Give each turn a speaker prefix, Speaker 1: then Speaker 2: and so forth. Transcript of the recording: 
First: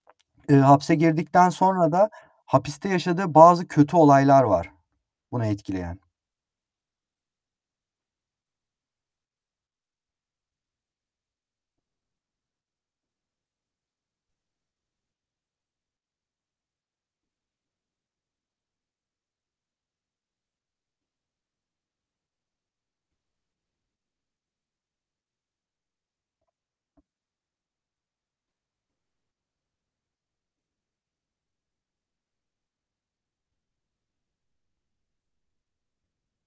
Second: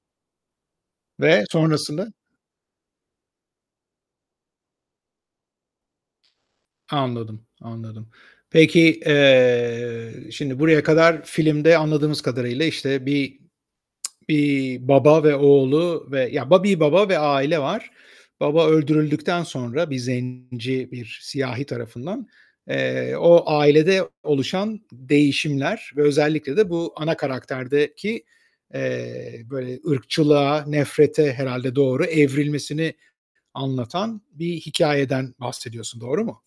Speaker 1: Iıı, hapse
Speaker 2: Ve
Speaker 1: girdikten sonra da
Speaker 2: sonrasını?
Speaker 1: hapiste yaşadığı bazı kötü olaylar var bunu etkileyen.
Speaker 2: Anladım, anladım. Peki, eee, şimdi buraya kadar filmde anladığımız kadarıyla, işte, bir, eee, baba ve oğlu ve ya, ba bir baba ve aile var. Baba öldürüldükten sonra bir zenci, bir siyahi tarafından, eee, o ailede oluşan değişimler ve özellikle de bu ana karakterdeki, eee, böyle ırkçılığa, nefrete herhâlde doğru evrilmesini anlatan bir hikâyeden bahsediyorsun. Doğru mu?